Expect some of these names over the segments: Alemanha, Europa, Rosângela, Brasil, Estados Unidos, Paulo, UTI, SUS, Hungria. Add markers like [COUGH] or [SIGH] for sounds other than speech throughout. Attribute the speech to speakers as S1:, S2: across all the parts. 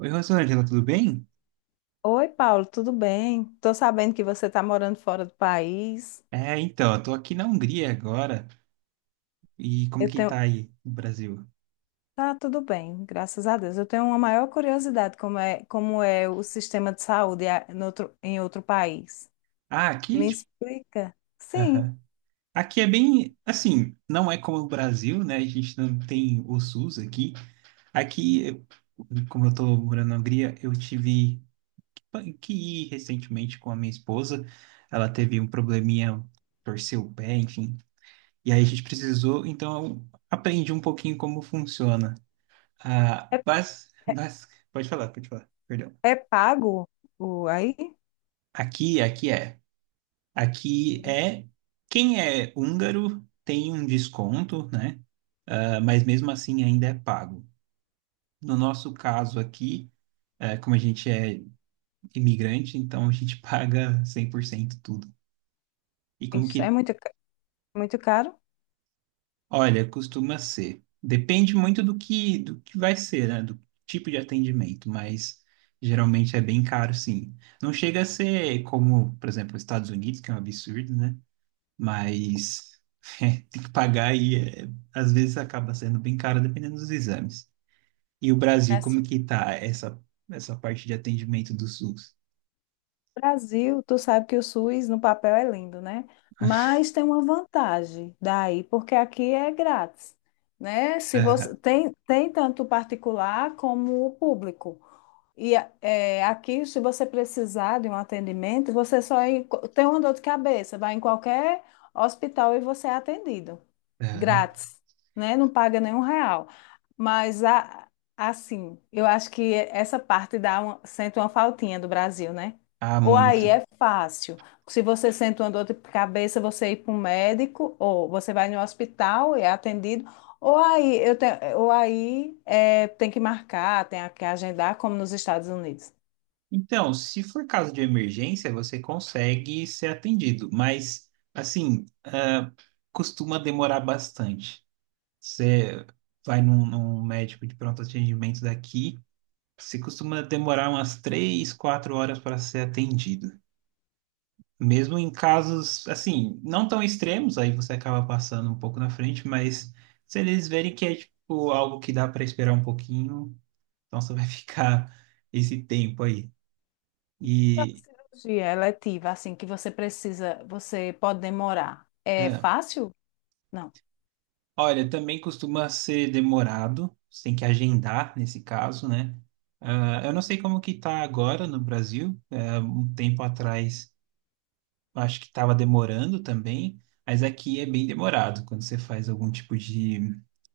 S1: Oi, Rosângela, tudo bem?
S2: Oi, Paulo, tudo bem? Tô sabendo que você está morando fora do país.
S1: Eu tô aqui na Hungria agora. E como
S2: Eu
S1: que
S2: tenho,
S1: tá aí no Brasil?
S2: tá tudo bem, graças a Deus. Eu tenho uma maior curiosidade como é o sistema de saúde a- no outro- em outro país.
S1: Ah, aqui,
S2: Me
S1: tipo,
S2: explica. Sim,
S1: aham. Aqui é bem, assim, não é como o Brasil, né? A gente não tem o SUS aqui. Aqui, como eu tô morando na Hungria, eu tive que ir recentemente com a minha esposa. Ela teve um probleminha, torceu o pé, enfim. E aí a gente precisou, então eu aprendi um pouquinho como funciona. Ah,
S2: é,
S1: pode falar, pode falar. Perdão.
S2: é pago o aí?
S1: Aqui é. Aqui é. Quem é húngaro tem um desconto, né? Ah, mas mesmo assim ainda é pago. No nosso caso aqui, como a gente é imigrante, então a gente [LAUGHS] paga 100% tudo. E
S2: É.
S1: como que.
S2: Isso é muito caro?
S1: Olha, costuma ser. Depende muito do que vai ser, né? Do tipo de atendimento, mas geralmente é bem caro, sim. Não chega a ser como, por exemplo, os Estados Unidos, que é um absurdo, né? Mas [LAUGHS] é, tem que pagar e é, às vezes acaba sendo bem caro dependendo dos exames. E o Brasil, como que tá essa parte de atendimento do SUS?
S2: Brasil, tu sabe que o SUS no papel é lindo, né? Mas tem uma vantagem daí, porque aqui é grátis, né? Se você
S1: Aham,
S2: tem tanto o particular como o público. E é, aqui, se você precisar de um atendimento, tem uma dor de cabeça, vai em qualquer hospital e você é atendido
S1: aham.
S2: grátis, né? Não paga nenhum real. Mas a- assim, eu acho que essa parte sente uma faltinha do Brasil, né?
S1: Ah,
S2: Ou
S1: muito.
S2: aí é fácil. Se você sente uma dor de cabeça, você ir para um médico, ou você vai no hospital e é atendido. Ou aí, tem que marcar, tem que agendar, como nos Estados Unidos.
S1: Então, se for caso de emergência, você consegue ser atendido, mas assim, ah, costuma demorar bastante. Você vai num médico de pronto atendimento daqui, você costuma demorar umas três, quatro horas para ser atendido. Mesmo em casos, assim, não tão extremos, aí você acaba passando um pouco na frente, mas se eles verem que é, tipo, algo que dá para esperar um pouquinho, então você vai [LAUGHS] ficar esse tempo aí.
S2: A
S1: E,
S2: cirurgia eletiva, assim, que você precisa, você pode demorar. É
S1: é,
S2: fácil? Não.
S1: olha, também costuma ser demorado, você tem que agendar nesse caso, né? Ah, eu não sei como que tá agora no Brasil, é, um tempo atrás acho que estava demorando também, mas aqui é bem demorado quando você faz algum tipo de,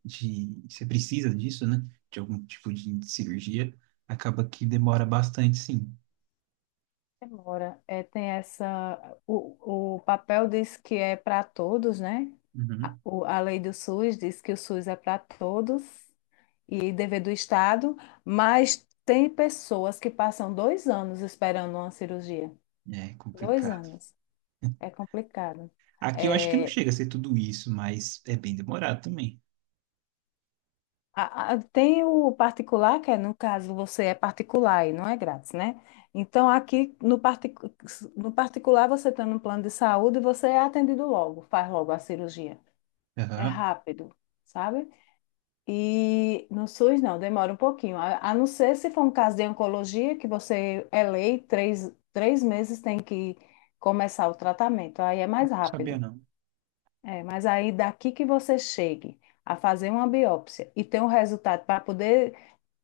S1: de, você precisa disso, né? De algum tipo de cirurgia, acaba que demora bastante, sim.
S2: Demora. É, tem essa. O papel diz que é para todos, né? A,
S1: Uhum.
S2: o- a lei do SUS diz que o SUS é para todos e dever do Estado, mas tem pessoas que passam 2 anos uma cirurgia.
S1: É
S2: Dois
S1: complicado.
S2: anos. É complicado.
S1: Aqui eu acho que não
S2: É,
S1: chega a ser tudo isso, mas é bem demorado também.
S2: Tem o particular, que é, no caso, você é particular e não é grátis, né? Então, aqui no, partic- no particular, você tem um plano de saúde e você é atendido logo, faz logo a cirurgia. É
S1: Aham. Não
S2: rápido, sabe? E no SUS não, demora um pouquinho. A não ser se for um caso de oncologia, que você é lei, três meses tem que começar o tratamento, aí é mais
S1: sabia
S2: rápido.
S1: não.
S2: É, mas aí daqui que você chegue a fazer uma biópsia e ter um resultado para poder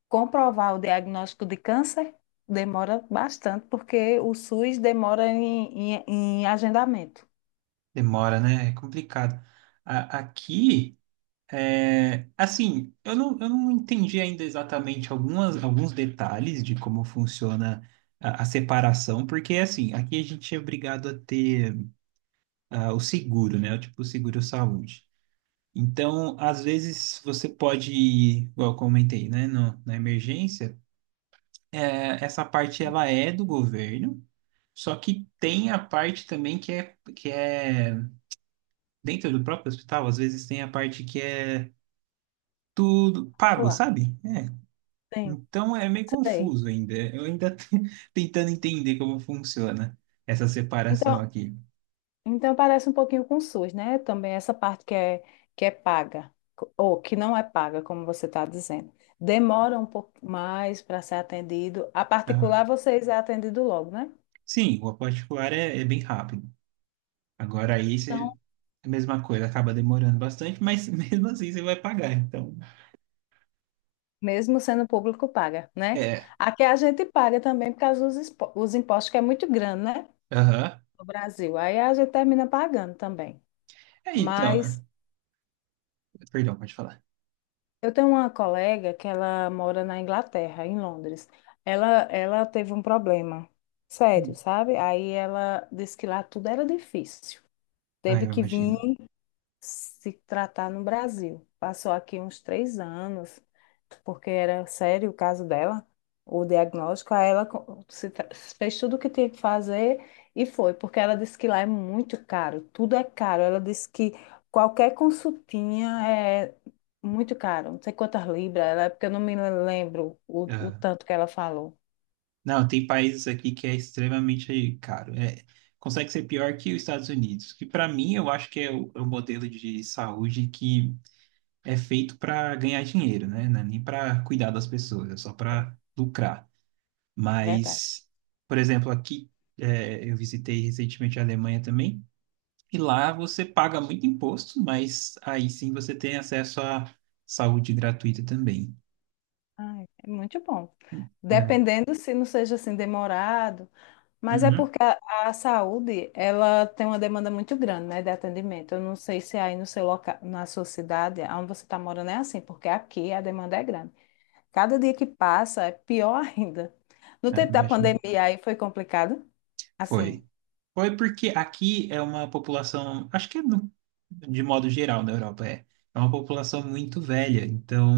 S2: comprovar o diagnóstico de câncer, demora bastante, porque o SUS demora em agendamento.
S1: Demora, né? É complicado. Aqui é, assim, eu não entendi ainda exatamente alguns detalhes de como funciona a separação, porque, assim, aqui a gente é obrigado a ter o seguro, né? O tipo seguro-saúde. Então, às vezes, você pode ir, igual eu comentei, né? Na emergência, é, essa parte,
S2: Sim,
S1: ela é do governo, só que tem a parte também que é dentro do próprio hospital, às vezes tem a parte que é tudo pago,
S2: particular.
S1: sabe? É,
S2: Sim,
S1: então é meio
S2: sei.
S1: confuso ainda. Eu ainda [LAUGHS] tô tentando entender como funciona essa separação
S2: Então,
S1: aqui.
S2: Então parece um pouquinho com o SUS, né? Também essa parte que é paga, ou que não é paga, como você está dizendo. Demora um pouco mais para ser atendido. A
S1: Ah,
S2: particular, vocês é atendido logo, né?
S1: sim, o particular é, é bem rápido. Agora aí
S2: Então,
S1: você, a mesma coisa, acaba demorando bastante, mas [LAUGHS] mesmo assim você vai pagar. Então,
S2: mesmo sendo público, paga, né?
S1: é.
S2: Aqui a gente paga também por causa dos os impostos, que é muito grande, né?
S1: Aham.
S2: No Brasil. Aí a gente termina pagando também.
S1: É, então.
S2: Mas
S1: Perdão, pode falar.
S2: eu tenho uma colega que ela mora na Inglaterra, em Londres. Ela teve um problema sério,
S1: Hum.
S2: sabe? Aí ela disse que lá tudo era difícil.
S1: Ah,
S2: Teve
S1: eu
S2: que vir
S1: imagino.
S2: se tratar no Brasil. Passou aqui uns 3 anos, porque era sério o caso dela, o diagnóstico. Aí ela co- se tra- fez tudo o que tinha que fazer e foi, porque ela disse que lá é muito caro, tudo é caro. Ela disse que qualquer consultinha é muito caro, não sei quantas libras, é porque eu não me lembro o
S1: Aham.
S2: tanto que ela falou.
S1: Não, tem países aqui que é extremamente caro. É, consegue ser pior que os Estados Unidos, que para mim eu acho que é é o modelo de saúde que é feito para ganhar dinheiro, né? Não é nem para cuidar das pessoas, é só
S2: É
S1: para lucrar.
S2: verdade.
S1: Mas, por exemplo, aqui é, eu visitei recentemente a Alemanha também, e lá você paga muito imposto, mas aí sim você tem acesso à saúde gratuita também,
S2: Ai, é muito bom.
S1: né?
S2: Dependendo se não seja assim demorado. Mas é
S1: Uhum.
S2: porque a saúde, ela tem uma demanda muito grande, né, de atendimento. Eu não sei se aí no seu local, na sua cidade, onde você está morando, é assim, porque aqui a demanda é grande. Cada dia que passa é pior [LAUGHS] ainda. No
S1: Ah,
S2: tempo da
S1: imagino.
S2: pandemia aí foi complicado, assim.
S1: Foi. Foi porque aqui é uma população, acho que é de modo geral na Europa, é, é uma população muito velha, então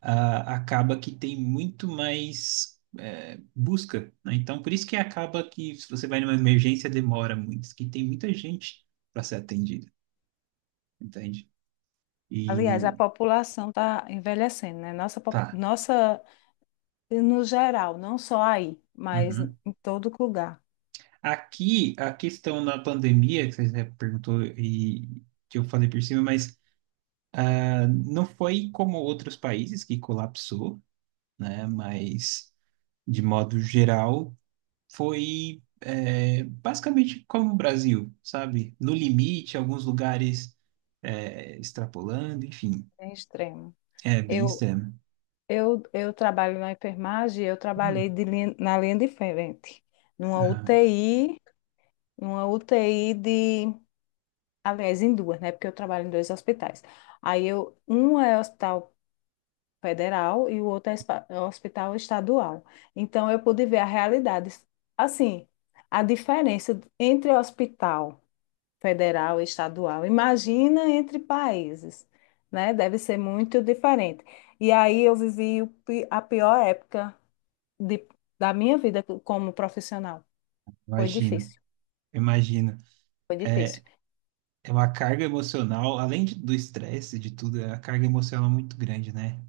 S1: ah, acaba que tem muito mais busca, né? Então por isso que acaba que se você vai numa emergência demora muito, que tem muita gente para ser atendida, entende?
S2: Aliás, a
S1: E
S2: população está envelhecendo, né? Nossa, popu-
S1: tá.
S2: nossa, no geral, não só aí, mas
S1: Uhum.
S2: em todo lugar,
S1: Aqui a questão da pandemia, que você perguntou e que eu falei por cima, mas ah, não foi como outros países que colapsou, né? Mas, de modo geral, foi é, basicamente como o Brasil, sabe? No limite, alguns lugares é, extrapolando, enfim,
S2: é extremo.
S1: é bem
S2: Eu,
S1: extremo.
S2: eu trabalho na enfermagem, eu trabalhei
S1: Hum,
S2: na linha de frente, numa
S1: ah,
S2: UTI, numa UTI de, aliás, em duas, né? Porque eu trabalho em dois hospitais. Um é hospital federal e o outro é é um hospital estadual. Então eu pude ver a realidade, assim, a diferença entre hospital federal e estadual. Imagina entre países, né? Deve ser muito diferente. E aí eu vivi a pior época de- da minha vida como profissional. Foi
S1: imagino,
S2: difícil,
S1: imagino.
S2: foi difícil.
S1: É, é uma carga emocional, do estresse, de tudo, é uma carga emocional muito grande, né?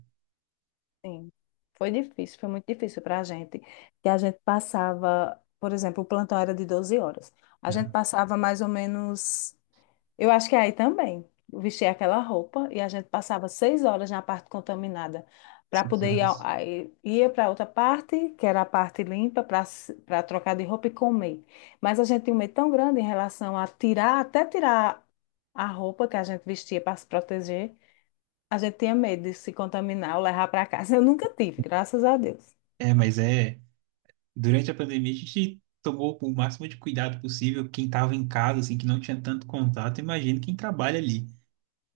S2: Sim, foi difícil, foi muito difícil para a gente. Que a gente passava, por exemplo, o plantão era de 12 horas. A gente
S1: Ah,
S2: passava mais ou menos eu acho que aí também. Eu vestia aquela roupa e a gente passava 6 horas na parte contaminada para
S1: seis
S2: poder
S1: horas.
S2: aí ia para outra parte, que era a parte limpa, para trocar de roupa e comer. Mas a gente tinha um medo tão grande em relação a tirar, até tirar a roupa que a gente vestia para se proteger. A gente tinha medo de se contaminar ou levar para casa. Eu nunca tive, graças a Deus.
S1: É, mas é. Durante a pandemia, a gente tomou o máximo de cuidado possível. Quem estava em casa, assim, que não tinha tanto contato, imagina quem trabalha ali.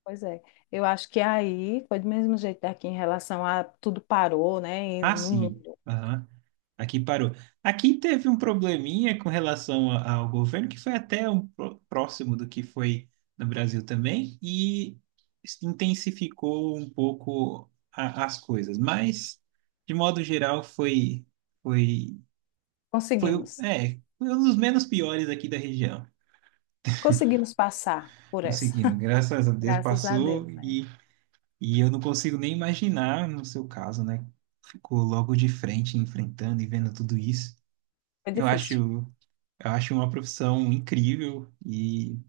S2: Pois é, eu acho que aí foi do mesmo jeito daqui em relação a tudo parou, né? E
S1: Ah,
S2: no
S1: sim.
S2: mundo.
S1: Aham. Aqui parou. Aqui teve um probleminha com relação ao governo, que foi até próximo do que foi no Brasil também, e intensificou um pouco as coisas. Mas, de modo geral, foi,
S2: Conseguimos.
S1: foi um dos menos piores aqui da região.
S2: Conseguimos passar por essa.
S1: Conseguimos,
S2: [LAUGHS]
S1: graças a Deus
S2: Graças a Deus,
S1: passou.
S2: né?
S1: E eu não consigo nem imaginar, no seu caso, né? Ficou logo de frente, enfrentando e vendo tudo isso.
S2: Foi difícil.
S1: Eu acho uma profissão incrível e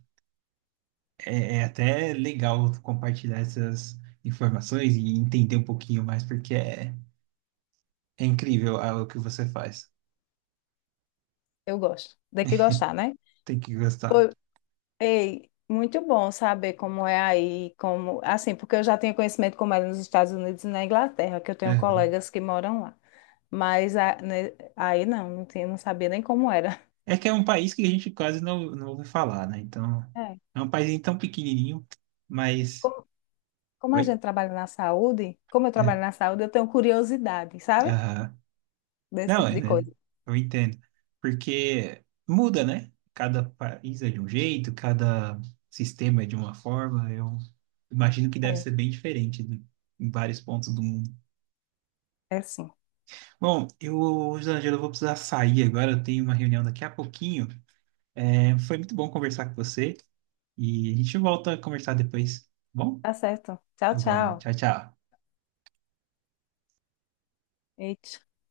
S1: é, é até legal compartilhar essas informações e entender um pouquinho mais, porque é, é incrível ah, o que você faz.
S2: Eu gosto. Tem que gostar, né?
S1: Tem que gostar.
S2: Foi, Ei, muito bom saber como é aí, como, assim, porque eu já tenho conhecimento como é nos Estados Unidos e na Inglaterra, que eu tenho
S1: Aham.
S2: colegas que moram lá. Mas né, aí não tinha, não sabia nem como era. [LAUGHS]
S1: É que é um país que a gente quase não, não ouve falar, né? Então,
S2: É.
S1: é um país tão pequenininho, mas...
S2: Como, como a
S1: Oi?
S2: gente trabalha na saúde, como eu trabalho
S1: É.
S2: na saúde, eu tenho curiosidade, sabe?
S1: Aham.
S2: Desse
S1: Não,
S2: tipo
S1: é,
S2: de
S1: né?
S2: coisa.
S1: Eu entendo. Porque muda, né? Cada país é de um jeito, cada sistema é de uma forma. Eu imagino que deve
S2: É,
S1: ser bem diferente em vários pontos do mundo.
S2: é, sim.
S1: Bom, eu, Angela, eu vou precisar sair agora. Eu tenho uma reunião daqui a pouquinho. É, foi muito bom conversar com você e a gente volta a conversar depois. Tá bom,
S2: Tá certo. Tchau,
S1: tá bom.
S2: tchau.
S1: Tchau, tchau.
S2: Eita.